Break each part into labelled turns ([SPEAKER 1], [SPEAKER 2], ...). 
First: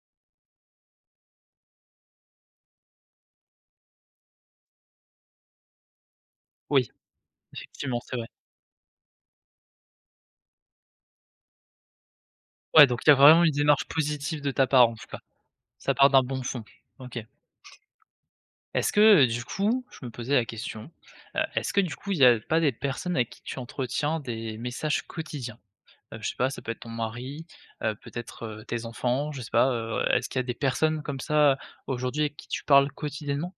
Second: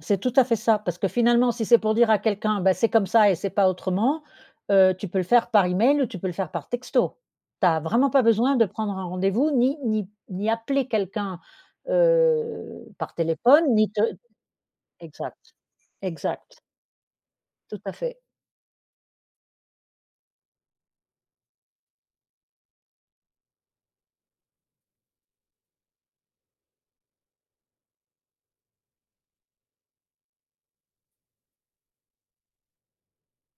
[SPEAKER 1] C'est tout à fait ça, parce que, finalement, si c'est pour dire à quelqu'un: «Bah, c'est comme ça et c'est pas autrement», heu, tu peux le faire par email ou tu peux le faire par
[SPEAKER 2] Oui,
[SPEAKER 1] texto. Tu as
[SPEAKER 2] effectivement
[SPEAKER 1] vraiment
[SPEAKER 2] c'est
[SPEAKER 1] pas
[SPEAKER 2] vrai.
[SPEAKER 1] besoin de prendre un rendez-vous, ni ni ni appeler quelqu'un, heu,
[SPEAKER 2] Ouais, donc il y a
[SPEAKER 1] par
[SPEAKER 2] vraiment une
[SPEAKER 1] téléphone,
[SPEAKER 2] démarche
[SPEAKER 1] ni te
[SPEAKER 2] positive de ta part, en tout cas,
[SPEAKER 1] exact,
[SPEAKER 2] ça part d'un bon
[SPEAKER 1] exact.
[SPEAKER 2] fond, OK.
[SPEAKER 1] Tout à fait.
[SPEAKER 2] Est-ce que, heu, du coup, je me posais la question, heu, est-ce que, du coup, il y a pas des personnes avec qui tu entretiens des messages quotidiens? Heu, je sais pas ça peut être ton mari, heu, peut être, heu, tes enfants, je sais pas, heu, est-ce qu'il y a des personnes comme ça aujourd'hui avec qui tu parles quotidiennement?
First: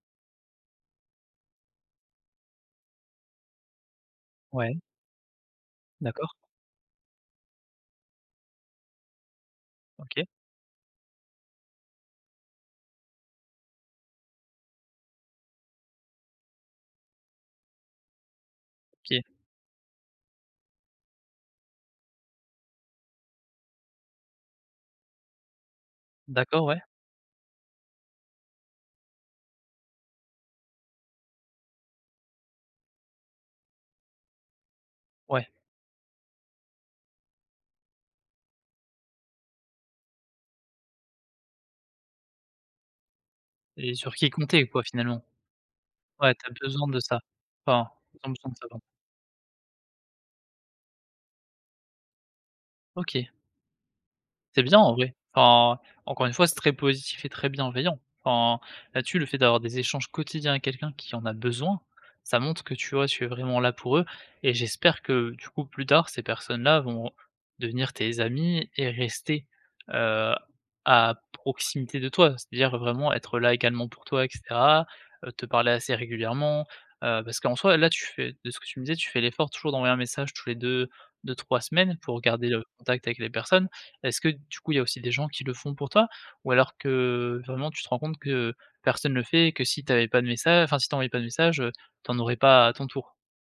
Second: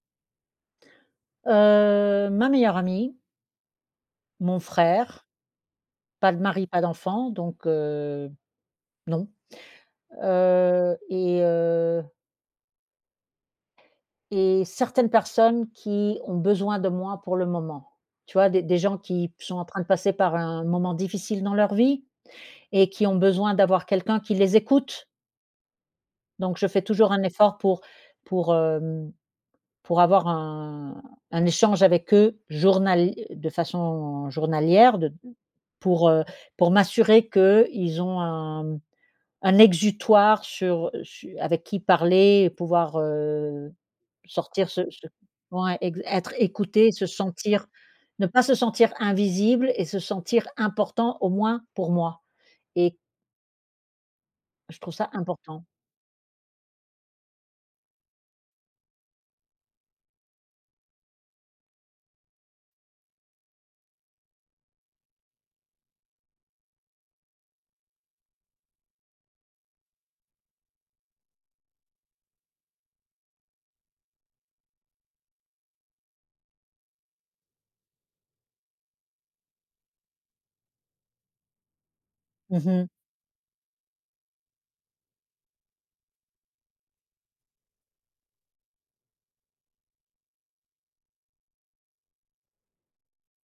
[SPEAKER 1] Heu, ma meilleure amie mon
[SPEAKER 2] Ouais.
[SPEAKER 1] frère.
[SPEAKER 2] D'accord.
[SPEAKER 1] Pas de mari, pas d'enfant donc heu, non,
[SPEAKER 2] OK.
[SPEAKER 1] heu, et heu et certaines personnes qui ont besoin de moi pour le moment. Tu vois, des des gens
[SPEAKER 2] OK.
[SPEAKER 1] qui sont en train de passer par un moment difficile dans leur vie et qui ont besoin d'avoir quelqu'un qui les écoute. Donc,
[SPEAKER 2] D'accord,
[SPEAKER 1] je fais
[SPEAKER 2] ouais.
[SPEAKER 1] toujours un effort pour pour, hem pour avoir un un échange avec eux journal de façon journalière, de
[SPEAKER 2] Ouais.
[SPEAKER 1] pour, heu pour m'assurer qu'ils ont un un exutoire sur su avec qui parler et pouvoir, heu,
[SPEAKER 2] Et sur qui compter,
[SPEAKER 1] sortir
[SPEAKER 2] quoi,
[SPEAKER 1] ce ce
[SPEAKER 2] finalement?
[SPEAKER 1] ouais, ex
[SPEAKER 2] Ouais,
[SPEAKER 1] être
[SPEAKER 2] tu as besoin
[SPEAKER 1] écouté,
[SPEAKER 2] de
[SPEAKER 1] se
[SPEAKER 2] ça?
[SPEAKER 1] sentir
[SPEAKER 2] Enfin,.
[SPEAKER 1] ne pas se
[SPEAKER 2] [unintelligible]
[SPEAKER 1] sentir invisible et se sentir important, au moins pour moi et
[SPEAKER 2] OK. C'est bien,
[SPEAKER 1] je
[SPEAKER 2] en
[SPEAKER 1] trouve ça
[SPEAKER 2] vrai.
[SPEAKER 1] important.
[SPEAKER 2] Enfin, encore une fois, c'est très positif et très bienveillant. Enfin, là dessus, le fait d'avoir des échanges quotidiens avec quelqu'un qui en a besoin, ça montre que, tu vois, tu es vraiment là pour eux, et j'espère que, du coup, plus tard, ces personnes là vont devenir tes amis et rester, heu, à proximité de toi, c'est-à-dire vraiment être là également pour toi et cetera, heu, te parler assez régulièrement, heu, parce qu'en soit, là, tu fais de ce que tu me disais, tu fais l'effort toujours d'envoyer un message tous les 2, 2-3 semaines pour garder
[SPEAKER 1] Mmh
[SPEAKER 2] le
[SPEAKER 1] mh.
[SPEAKER 2] contact avec les personnes. Est-ce que, du coup, il y a aussi des gens qui le font pour toi ou alors que vraiment tu te rends compte que personne le fait et que si tu avais pas de message enfin, si tu envoies pas de message, heu, tu en aurais pas à ton tour?